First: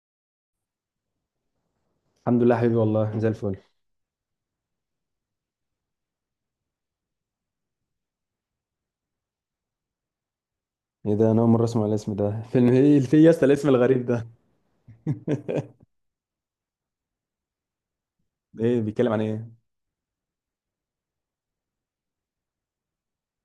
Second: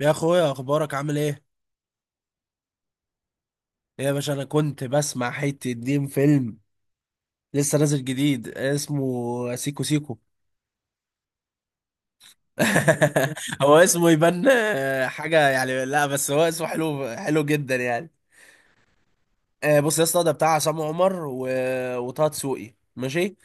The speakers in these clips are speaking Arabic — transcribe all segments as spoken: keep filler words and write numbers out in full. يا اخويا، اخبارك عامل ايه؟ الحمد لله حبيبي والله زي الفل. ايه يا باشا، انا كنت بسمع حته دين فيلم لسه نازل جديد اسمه سيكو سيكو. ايه ده؟ انا اول مره اسمع الاسم ده. فيلم ايه في يا اسطى الاسم هو الغريب اسمه ده؟ يبان آه، حاجه يعني، لا بس هو اسمه حلو حلو جدا يعني. ايه بيتكلم عن ايه؟ آه، بص يا اسطى، ده بتاع عصام عمر و... وطه دسوقي، ماشي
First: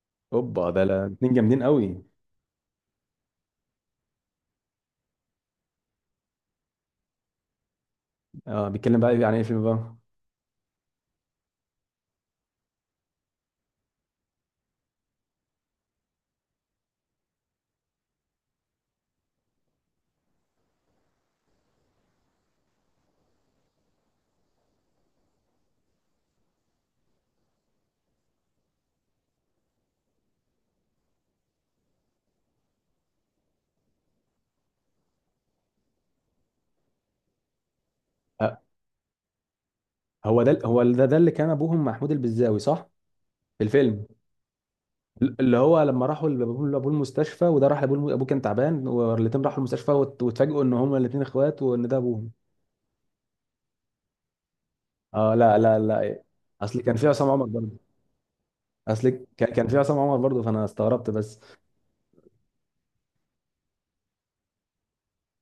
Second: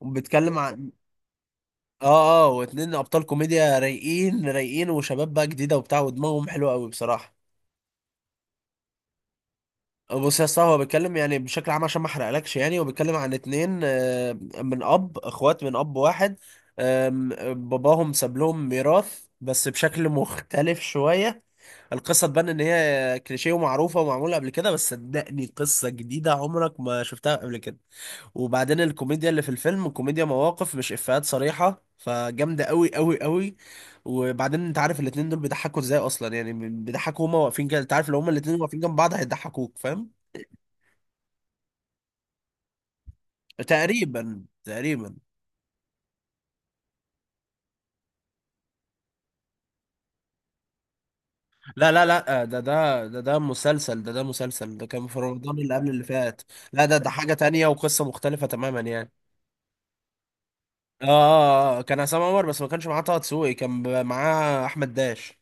وبيتكلم اوبا ده عن لا- اتنين جامدين قوي. اه اه واتنين ابطال كوميديا رايقين رايقين، وشباب بقى جديده وبتاع، ودماغهم حلوه قوي بصراحه. اه، بيتكلم بقى عن ايه الفيلم بقى؟ بص يا اسطى، هو بيتكلم يعني بشكل عام عشان ما احرقلكش، يعني هو بيتكلم عن اتنين، آه، من اب، اخوات من اب واحد. آم، باباهم ساب لهم ميراث بس بشكل مختلف شوية. القصة تبان ان هي كليشيه ومعروفة ومعمولة قبل كده، بس صدقني قصة جديدة عمرك ما شفتها قبل كده. وبعدين الكوميديا اللي في الفيلم كوميديا مواقف، مش افيهات صريحة، فجامدة قوي قوي قوي. وبعدين انت عارف الاتنين دول بيضحكوا ازاي اصلا؟ يعني بيضحكوا هما واقفين كده، انت عارف لو هما الاتنين آه واقفين جنب بعض هيضحكوك، فاهم؟ هو ده هو ده ده اللي كان ابوهم محمود البزاوي صح؟ في الفيلم، تقريبا، تقريبا. اللي هو لما راحوا لابوه لأبوه المستشفى، وده راح لابوه، ابوه كان تعبان، والاتنين راحوا المستشفى وات- واتفاجئوا ان هما الاتنين اخوات وان لا ده لا ابوهم. لا، آه، ده ده ده ده مسلسل، ده ده مسلسل ده كان في اه لا رمضان اللي لا قبل لا اللي إيه. فات. اصل لا، كان ده في ده عصام حاجة عمر تانية برضه. وقصة مختلفة تماما اصل يعني. كان كان في عصام عمر برضه، فانا اه آه، استغربت بس. آه، آه، كان عصام عمر، بس ما كانش معاه طه دسوقي، كان ب- معاه احمد داش.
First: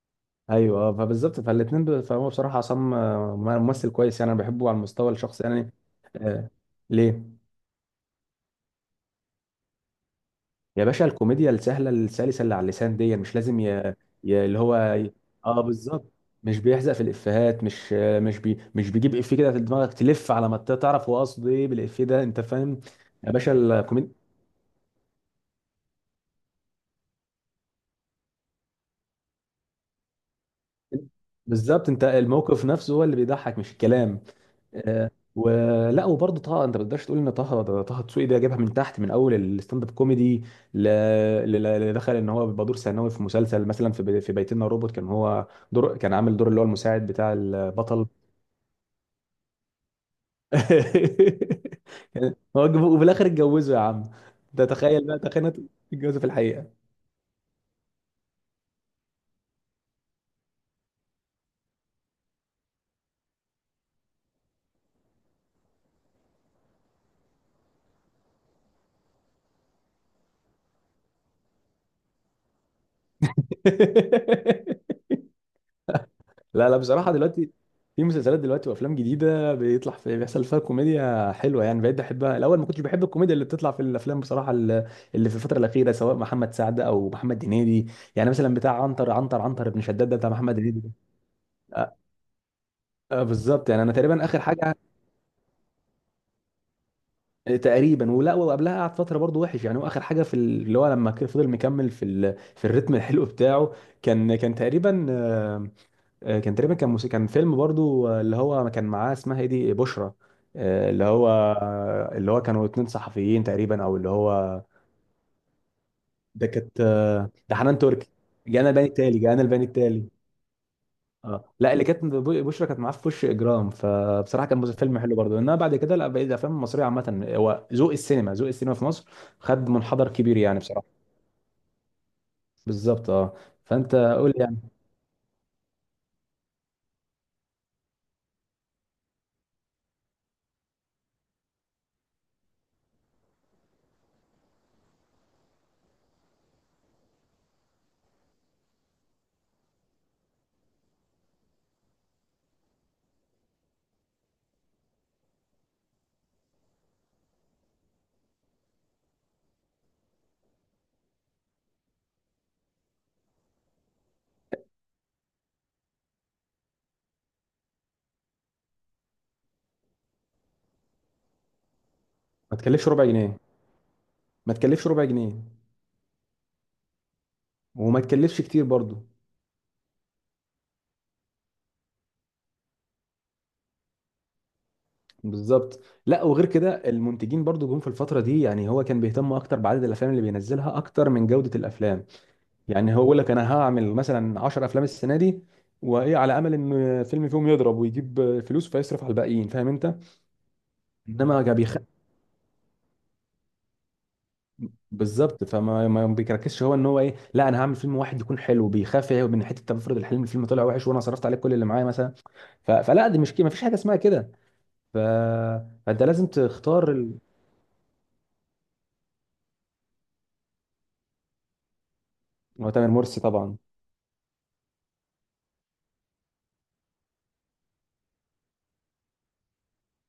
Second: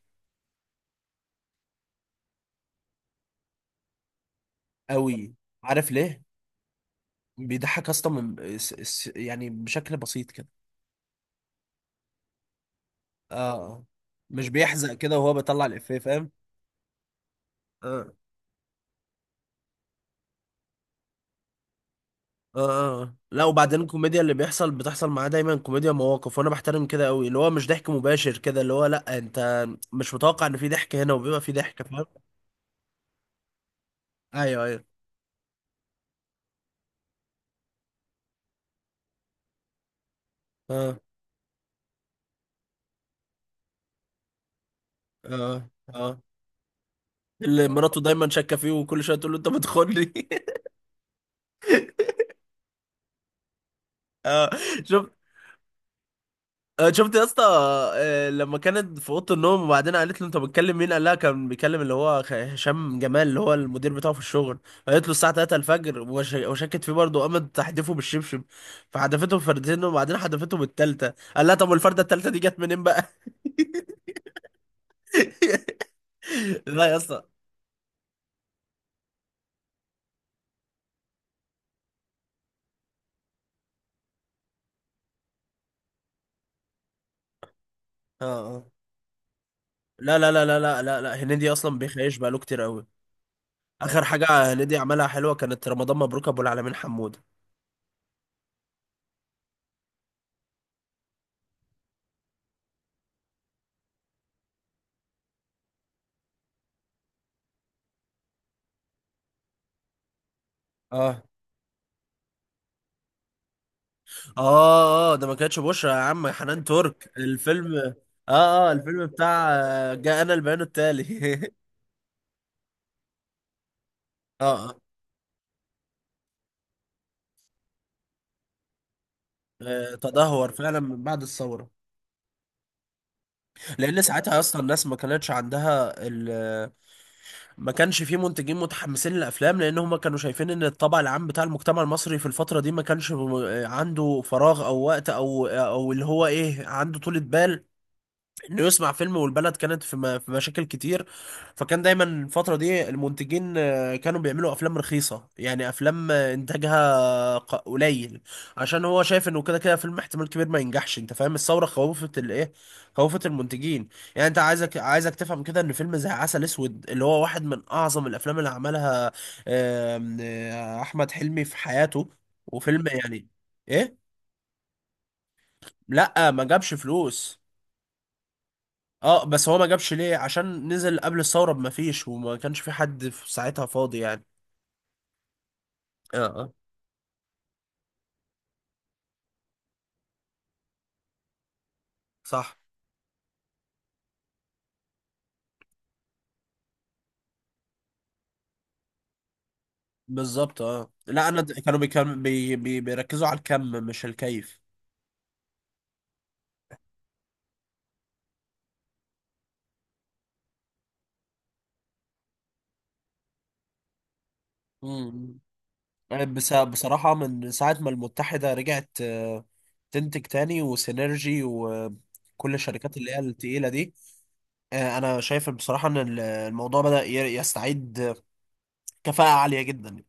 ايوه، آه، فبالظبط فالاثنين ب... فهو بصراحه عصام آه، ممثل كويس، يعني انا بحبه على المستوى قوي. الشخصي يعني. عارف ليه؟ آه. ليه؟ بيضحك اصلا من س- س- يعني بشكل بسيط كده. يا باشا الكوميديا السهله السلسه اللي على اللسان دي اه، مش لازم آه. ي... ي... مش اللي هو بيحزق ي- كده وهو اه بيطلع الافيه، بالظبط. فاهم؟ مش بيحزق في الافيهات، مش آه. آه، مش بي... مش بيجيب افيه كده في دماغك تلف على ما ت- تعرف هو قصده ايه بالافيه ده انت فاهم. اه اه، يا لا، باشا وبعدين الكوميديا الكوميديا اللي بيحصل بتحصل معاه دايما كوميديا مواقف، وانا بحترم كده قوي، اللي هو مش ضحك مباشر كده، اللي هو لا انت مش متوقع ان في ضحك هنا وبيبقى في ضحك، بالظبط انت فاهم؟ الموقف نفسه هو اللي بيضحك مش الكلام. ايوه، ايوه. آه، ولا وبرضه طه، انت ما تقدرش تقول ان طه ده- طه دسوقي ده جابها من تحت من اول الستاند اب كوميدي. ل- اه ل- اللي دخل ان هو بيبقى دور ثانوي في مسلسل مثلا في بي- في بيتنا روبوت، كان هو اه دور، كان اه، عامل دور اللي هو المساعد بتاع اللي مراته البطل. دايما شاكه فيه وكل شويه تقول له انت بتخوني. كان- هو جاب- وفي الاخر اتجوزه يا عم. اه. ده تخيل شفت؟ بقى تخيل إنه اتجوزه في الحقيقه. آه، شفت يا اسطى؟ آه، لما كانت في اوضه النوم، وبعدين قالت له انت بتكلم مين، قال لها كان بيكلم اللي هو خ- هشام جمال اللي هو المدير بتاعه في الشغل. قالت له الساعه الثالثة الفجر، وش- وشكت فيه برضه، قامت تحدفه بالشبشب. فحدفته بفردتين، وبعدين حدفته بالتالتة، قال لها طب والفرده التالتة دي جت منين بقى؟ لا لا، لا يا بصراحة اسطى. دلوقتي في مسلسلات دلوقتي وافلام جديدة بيطلع في بيحصل فيها كوميديا حلوة، يعني بقيت بحبها. الاول ما كنتش بحب الكوميديا اللي بتطلع في الافلام بصراحة، ال- اللي في الفترة الأخيرة سواء محمد سعد او محمد هنيدي. اه، يعني مثلا آه. بتاع عنتر، عنتر عنتر بن شداد ده لا، بتاع لا، لا، لا، محمد لا، هنيدي. لا، لا، هنيدي اصلا آه، بيخيش بقاله كتير قوي. آه، بالظبط، يعني انا اخر حاجه. تقريبا اخر حاجة. هنيدي عملها حلوه كانت رمضان مبروك ابو العالمين حمود. تقريبا. ولا وقبلها قعد فترة برضه وحش يعني، هو اخر حاجة في ال- اللي هو لما كان فضل مكمل في ال... في الريتم الحلو بتاعه. كان كان تقريبا، آه، كان تقريبا كان موسيقى، كان فيلم برضو آه، اللي هو كان معاه، اسمها ايه دي، بشرى. آه، اللي اه هو آه، اللي هو كانوا اتنين صحفيين تقريبا او اللي هو اه اه، ده ما كانتش بشرى يا عم، ده حنان كانت، ترك آه، ده الفيلم. حنان تركي. اه جانا اه، الباني الفيلم التالي، جانا بتاع الباني آه، التالي. جاءنا البيان اه التالي. لا، اللي كانت ب- بشرى كانت معاه في وش اجرام، فبصراحه اه كان مس- اه، فيلم حلو برضو، انما بعد كده لا بقيت الافلام المصريه عامه، هو ذوق السينما، ذوق السينما في مصر خد آه، منحدر كبير تدهور يعني فعلا بصراحه. من بعد الثورة. بالظبط اه. فانت لأن قول ساعتها لي يعني. أصلا الناس ما كانتش عندها ال، ما كانش في منتجين متحمسين للأفلام، لأن هما كانوا شايفين إن الطبع العام بتاع المجتمع المصري في الفترة دي ما كانش م- عنده فراغ أو وقت أو آه، أو اللي هو إيه، عنده طولة بال انه يصنع فيلم، والبلد كانت في م- في مشاكل كتير. فكان دايما الفترة دي المنتجين آه، كانوا بيعملوا افلام رخيصة، يعني افلام آه، انتاجها ق- قليل، عشان هو شايف انه كده كده فيلم احتمال كبير ما ينجحش، انت فاهم؟ الثورة خوفت الايه؟ خوفت المنتجين. يعني انت عايزك عايزك تفهم كده ان فيلم زي عسل اسود، اللي هو واحد من اعظم الافلام اللي عملها آم، آه، احمد حلمي في حياته، ما وفيلم تكلفش ربع يعني، جنيه. ايه؟ ما تكلفش ربع جنيه. لا، ما جابش فلوس. وما تكلفش كتير برضو. اه، بس هو ما جابش ليه؟ عشان نزل قبل الثورة بما فيش، وما كانش في حد في ساعتها فاضي يعني. بالظبط. اه لا وغير اه، كده المنتجين برضو جم في الفتره دي، يعني هو كان بيهتم اكتر بعدد الافلام اللي بينزلها اكتر من جوده الافلام. صح. يعني هو يقول لك انا هعمل مثلا 10 افلام السنه دي، وايه على امل ان فيلم فيهم يضرب ويجيب فلوس فيصرف على الباقيين، فاهم انت. انما بالظبط، اه، لا انا بالظبط د- كان بيخ... كانوا بيكم بي بي بيركزوا على الكم مش الكيف. بالظبط فما ما بيركزش هو ان هو ايه، لا انا هعمل فيلم واحد يكون حلو، بيخاف إيه من حته؟ طب افرض الحلم الفيلم طلع وحش وانا صرفت عليه كل اللي معايا مثلا. ف... فلا دي مش كده، ما فيش حاجه اسمها كده. ف... امم. فانت لازم بس تختار بصراحة ال... من ساعة ما المتحدة رجعت آه، تنتج تاني، وسينرجي وكل هو تامر الشركات اللي هي مرسي طبعا. التقيلة دي، آه، انا شايف بصراحة ان ال- الموضوع بدأ ي- يستعيد كفاءة عالية جدا.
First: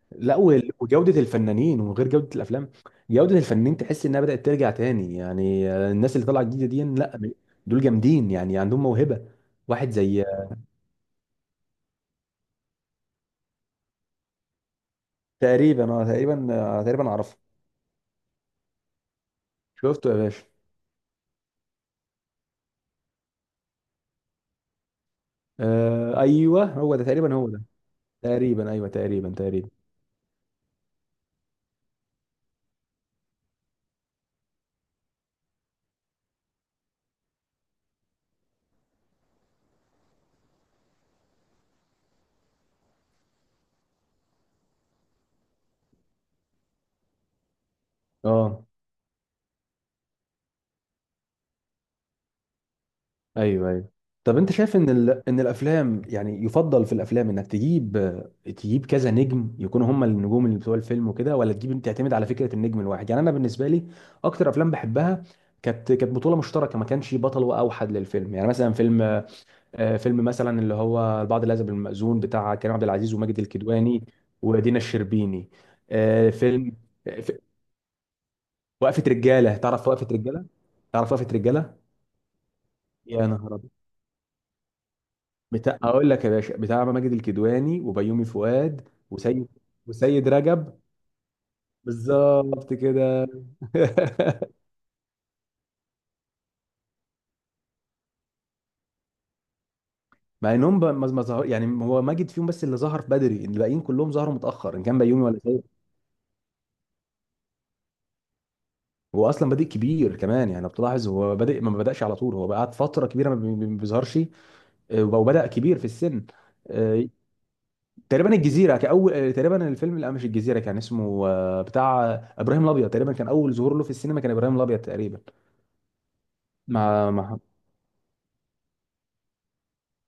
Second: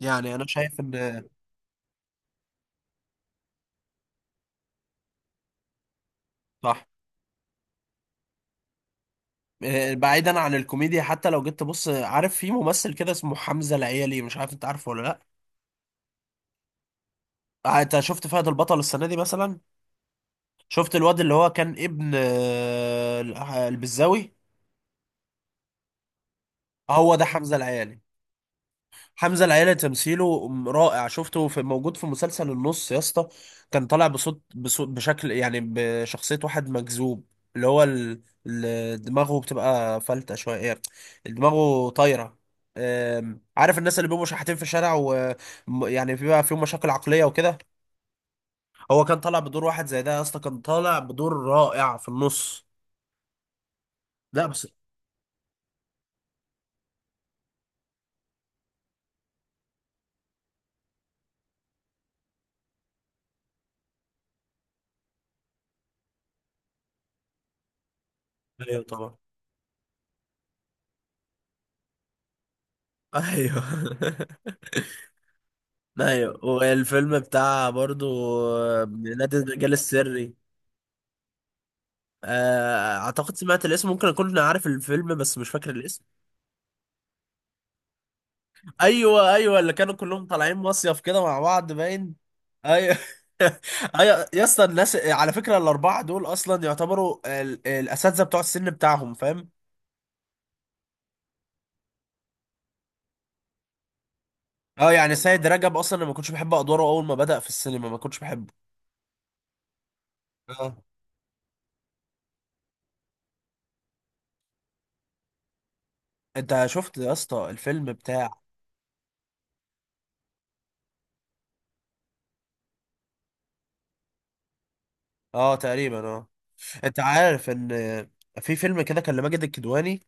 يعني لا انا وال- شايف وجودة ان، الفنانين وغير جودة الافلام. جودة الفنانين تحس انها بدأت ترجع تاني، يعني آه، الناس اللي طالعة جديدة دي، صح. لا دول جامدين يعني عندهم موهبة. واحد آه، زي، بعيدا عن الكوميديا، حتى لو جيت تبص، عارف في ممثل كده اسمه حمزة العيالي، مش عارف انت عارفه ولا لا؟ تقريبا اه تقريبا، آه، تقريبا اعرفه. آه، انت شفت فهد البطل السنة دي مثلا؟ شفته يا باشا. شفت الواد اللي هو كان ابن آه، البزاوي؟ آه ايوه هو ده هو ده تقريبا، هو حمزة ده. العيالي. تقريبا ايوه، تقريبا حمزة تقريبا العيلة تمثيله رائع، شفته في، موجود في مسلسل النص يا اسطى. كان طالع بصوت بصوت بشكل يعني بشخصية واحد مجذوب، اللي هو ال... ال- دماغه بتبقى فلتة شوية يعني، دماغه طايرة. أم، عارف الناس اللي بيبقوا شحاتين في الشارع، ويعني بيبقى فيهم مشاكل عقلية وكده؟ اه هو كان طالع بدور واحد زي ده يا اسطى، كان طالع بدور رائع في النص. ايوه ايوه. طب لا انت بس، شايف ان ال... ان الافلام يعني يفضل في الافلام انك تجيب، تجيب كذا نجم يكونوا هم النجوم اللي بتوع الفيلم وكده، ولا تجيب تعتمد على فكره النجم الواحد؟ يعني انا بالنسبه لي اكتر افلام بحبها كانت كانت بطوله مشتركه، ما كانش بطل واوحد للفيلم، يعني مثلا ايوه طبعا، فيلم آه، فيلم مثلا اللي هو البعض العزب المأذون بتاع كريم عبد العزيز وماجد ايوه. الكدواني ودينا الشربيني. آه، ايوه، فيلم والفيلم آه، ف- بتاع برضو آه، وقفه نادي رجاله، الرجال تعرف وقفه السري. رجاله؟ تعرف وقفه رجاله؟ آه، يا اعتقد نهار سمعت أبيض. الاسم، ممكن اكون عارف الفيلم بس مش فاكر بتاع، الاسم. اقول لك يا باشا، بتاع ماجد الكدواني وبيومي فؤاد ايوه وسيد، ايوه، اللي كانوا كلهم وسيد طالعين رجب. مصيف كده مع بعض باين. بالظبط ايوه. كده. ايوه يا اسطى، الناس على فكره الاربعه دول اصلا يعتبروا ال- الاساتذه بتوع السن بتاعهم، فاهم؟ مع انهم ب- ما ما ظهر يعني هو ماجد فيهم بس، اللي ظهر بدري. الباقيين كلهم ظهروا متاخر، ان اه، كان يعني بيومي ولا سيد سيد. رجب اصلا أنا ما كنتش بحب ادواره، اول ما بدأ في السينما ما كنتش بحبه. هو اصلا بادئ كبير كمان، يعني لو اه. بتلاحظ هو بادئ ما بداش على طول، هو قعد فتره كبيره ما بي- ما بيظهرش. آه، وبدا كبير في السن. انت شفت آه، يا اسطى الفيلم بتاع، تقريبا الجزيره كاول، آه، تقريبا الفيلم لا مش الجزيره، كان اسمه آه، بتاع ابراهيم الابيض تقريبا، كان اول ظهور له في السينما كان ابراهيم الابيض تقريبا. اه تقريبا اه. انت مع مع، عارف ان في فيلم كده كان لماجد الكدواني،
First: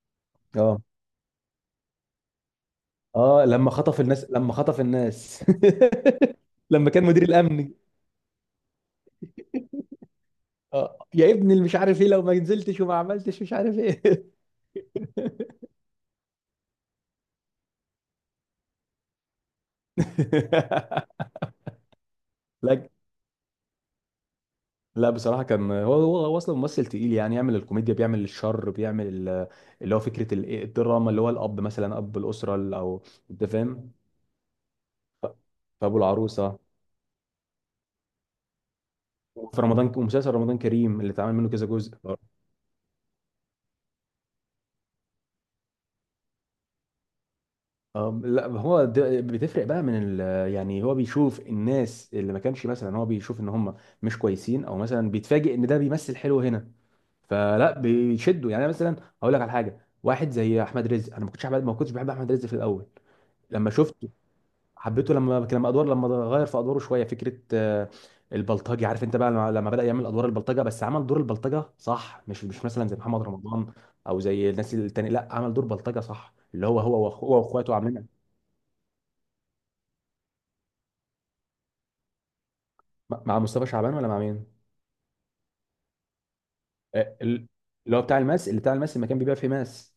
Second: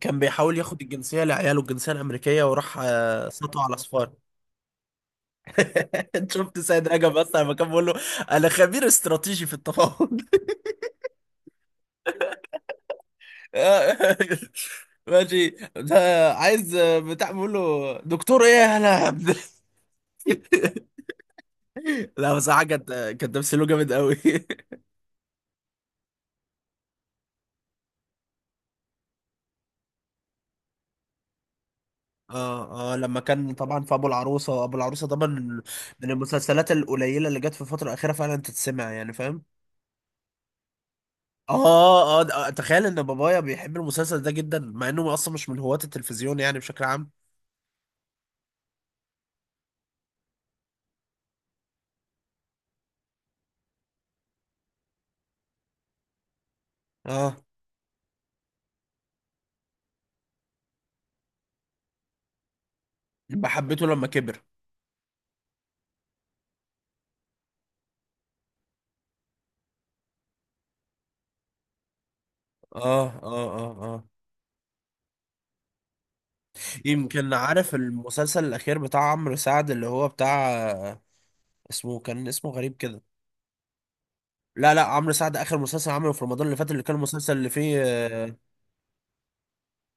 كان بيحاول اه ياخد الجنسيه لعياله الجنسيه الامريكيه، وراح آه، اه. سطو لما على خطف صفار. الناس، لما خطف الناس. انت شفت سيد لما كان رجب مدير اصلا لما كان الامن. بيقول له: انا خبير استراتيجي في التفاوض. اه يا ابني اللي مش عارف ايه، لو ما نزلتش وما عملتش مش عارف ايه. ماشي. ده عايز آه، بتاع، بيقول له دكتور ايه يا هلا يا عبد. لا بس حاجه لا كانت، كان تمثيله جامد قوي. لا، بصراحه كان هو، هو هو اصلا ممثل تقيل، يعني يعمل الكوميديا، بيعمل الشر، بيعمل ال- اللي هو فكره ال- الدراما، اللي هو الاب مثلا اب الاسره ال- اه اه، او لما انت كان طبعا فاهم. في ابو العروسه، ابو العروسه طبعا ف- فابو من العروسه. المسلسلات القليله اللي جت في الفتره الاخيره فعلا تتسمع يعني، فاهم؟ وفي رمضان ومسلسل رمضان كريم اللي اتعمل منه اه كذا جزء. اه، ده- تخيل ان بابايا بيحب المسلسل ده جدا، مع انه اصلا مش من هواة التلفزيون يعني بشكل عام. أم لا هو ده بتفرق بقى من ال، يعني هو بيشوف الناس اللي ما كانش مثلا، هو بيشوف ان هم مش كويسين، او مثلا بيتفاجئ ان ده بيمثل حلو هنا، اه، فلا بيشدوا يعني. أنا مثلا هقول لك على حاجه، واحد زي احمد رزق، انا ما كنتش احمد، ما كنتش بحب احمد رزق في الاول. يبقى لما حبيته لما شفته، كبر. حبيته لما لما ادوار، لما غير في ادواره شويه فكره آه، البلطجي، عارف انت بقى لما لما بدا يعمل ادوار البلطجه، بس عمل دور البلطجه صح، مش مش مثلا زي اه محمد اه اه رمضان اه. او زي الناس التانية، لا عمل دور بلطجه صح، اللي هو هو وأخ- يمكن، هو عارف واخواته عاملين. المسلسل الاخير بتاع عمرو سعد اللي هو بتاع آه، اسمه كان اسمه غريب كده؟ مع مع مصطفى شعبان ولا مع مين؟ لا لا، عمرو سعد اخر مسلسل عمله في رمضان اللي فات، اللي كان آه، المسلسل ال- اللي اللي هو بتاع فيه، الماس، اللي بتاع الماس، اللي كان بيبيع فيه ماس.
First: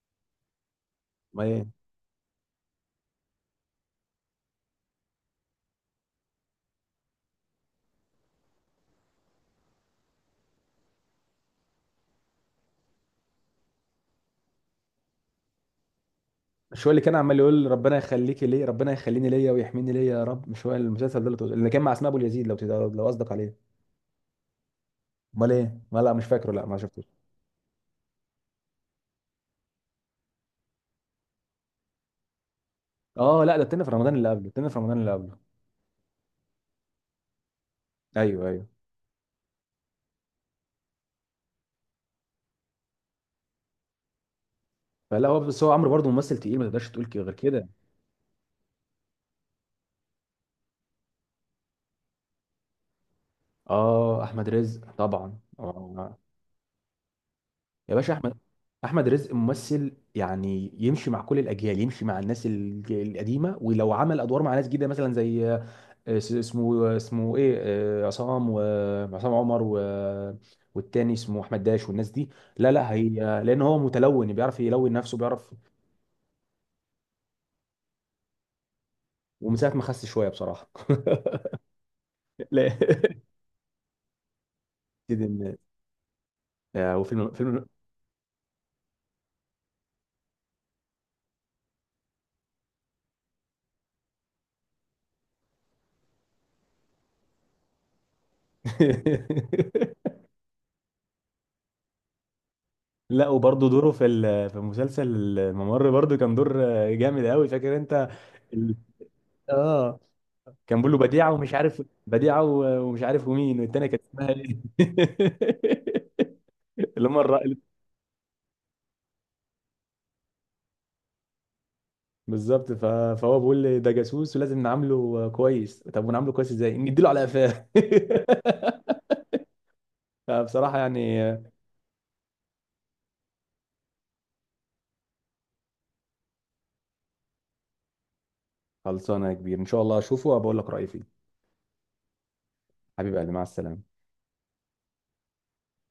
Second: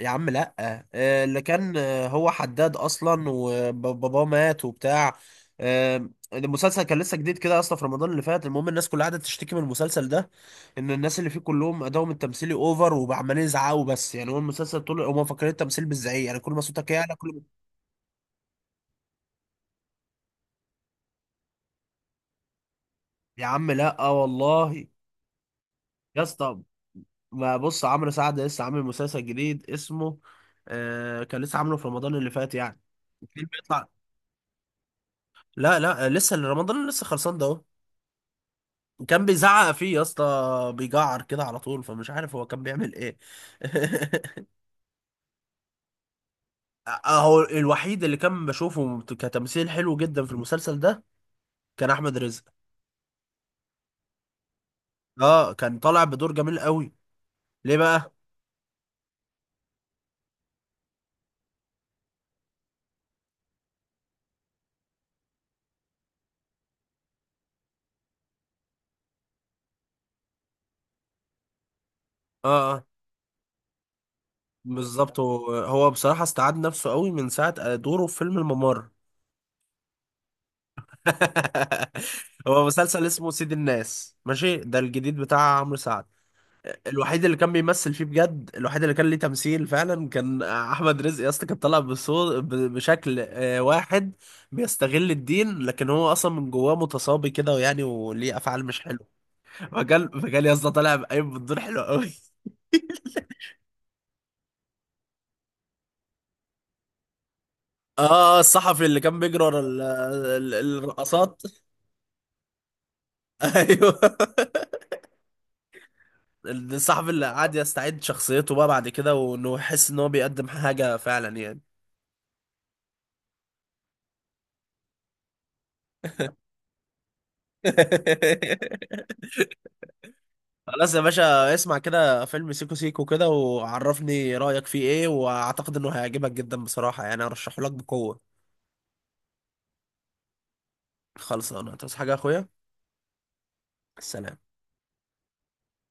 يا عم لا، آه، اللي ما ايه. كان آه، هو حداد اصلا وباباه مات وبتاع. آه، المسلسل كان لسه جديد كده اصلا في رمضان اللي فات، المهم الناس كلها قعدت تشتكي من المسلسل ده، ان الناس اللي فيه كلهم ادائهم التمثيلي اوفر، وعمالين يزعقوا بس يعني، هو المسلسل طول هم مفكرين التمثيل بالزعيق، يعني كل ما مش صوتك هو اللي يعلى كان كل عمال ما، يقول ربنا يخليكي ليه، ربنا يخليني ليا ويحميني ليا يا رب، مش هو المسلسل ده اللي تقول- اللي كان مع اسماء ابو اليزيد، لو تقدر- لو قصدك يا عليه؟ عم لا والله. امال ايه؟ ما لا يا مش فاكره، اسطى، لا ما شفتوش. ما بص، عمرو سعد لسه عامل مسلسل جديد اسمه آه، كان لسه عامله في رمضان اللي فات يعني. اه الفيلم لا ده التاني بيطلع، في رمضان اللي قبله، التاني في رمضان اللي قبله. لا لا، لسه رمضان لسه خلصان ده. ايوه ايوه. كان بيزعق فيه يا اسطى، بيجعر كده على طول، فمش عارف هو كان بيعمل ايه. فلا هو بس هو عمرو برضه ممثل تقيل، ما تقدرش تقول كده- غير اهو كده. الوحيد اللي كان بشوفه كتمثيل حلو جدا في المسلسل ده كان احمد رزق. اه احمد رزق طبعا اه، كان طالع اه. بدور جميل قوي. ليه يا بقى؟ باشا احمد، احمد رزق ممثل يعني يمشي مع كل الاجيال، يمشي مع الناس الج- القديمه، ولو عمل ادوار مع ناس جديده مثلا زي آه، اس- اسمه اسمه ايه، آه، عصام، وعصام عمر و... والتاني اسمه احمد داش والناس دي. لا اه اه. لا هي، لان هو متلون بيعرف يلون نفسه بالظبط، هو بيعرف. هو بصراحة استعاد نفسه قوي من ساعة دوره في فيلم الممر. ومن ساعه ما خس شويه بصراحه. هو لا مسلسل اسمه سيد الناس، ماشي، ده الجديد كده بتاع إن- عمرو سعد. آه، الوحيد وفيلم اللي كان فيلم. بيمثل فيه بجد، الوحيد اللي كان ليه تمثيل فعلا كان احمد رزق يا اسطى، كان طالع بصو- ب- بشكل آه، واحد بيستغل الدين، لكن هو اصلا من جواه متصابي كده، ويعني وليه افعال مش حلوه. فكان فكان يا اسطى طالع بقايم بالدور حلو قوي. لا وبرضه دوره في ال- في مسلسل الممر برضه كان دور آه، جامد قوي، فاكر انت؟ اه، آه، الصحفي اللي كان بيجري ورا ال- اه ال- كان بيقول له بديعه الرقصات. ومش عارف، بديعه و- ومش عارف ومين، والتانيه ايوه، كانت اسمها ايه. اللي الصحفي هم اللي قعد الرائل. يستعيد شخصيته بقى بعد كده، وانه يحس ان هو بيقدم حاجه فعلا يعني. بالظبط. ف... فهو بيقول لي ده جاسوس ولازم نعامله كويس، طب ونعامله كويس ازاي؟ نديله على قفاه. فبصراحه خلاص يا يعني. باشا، اسمع كده فيلم سيكو سيكو كده، وعرفني رأيك فيه ايه، واعتقد انه هيعجبك جدا بصراحة، يعني ارشحه لك بقوة. خلصانه يا كبير، ان شاء الله اشوفه وبقول لك رايي فيه. خلص انا، تصحى حاجة يا اخويا. حبيب قلبي مع السلامه. السلام.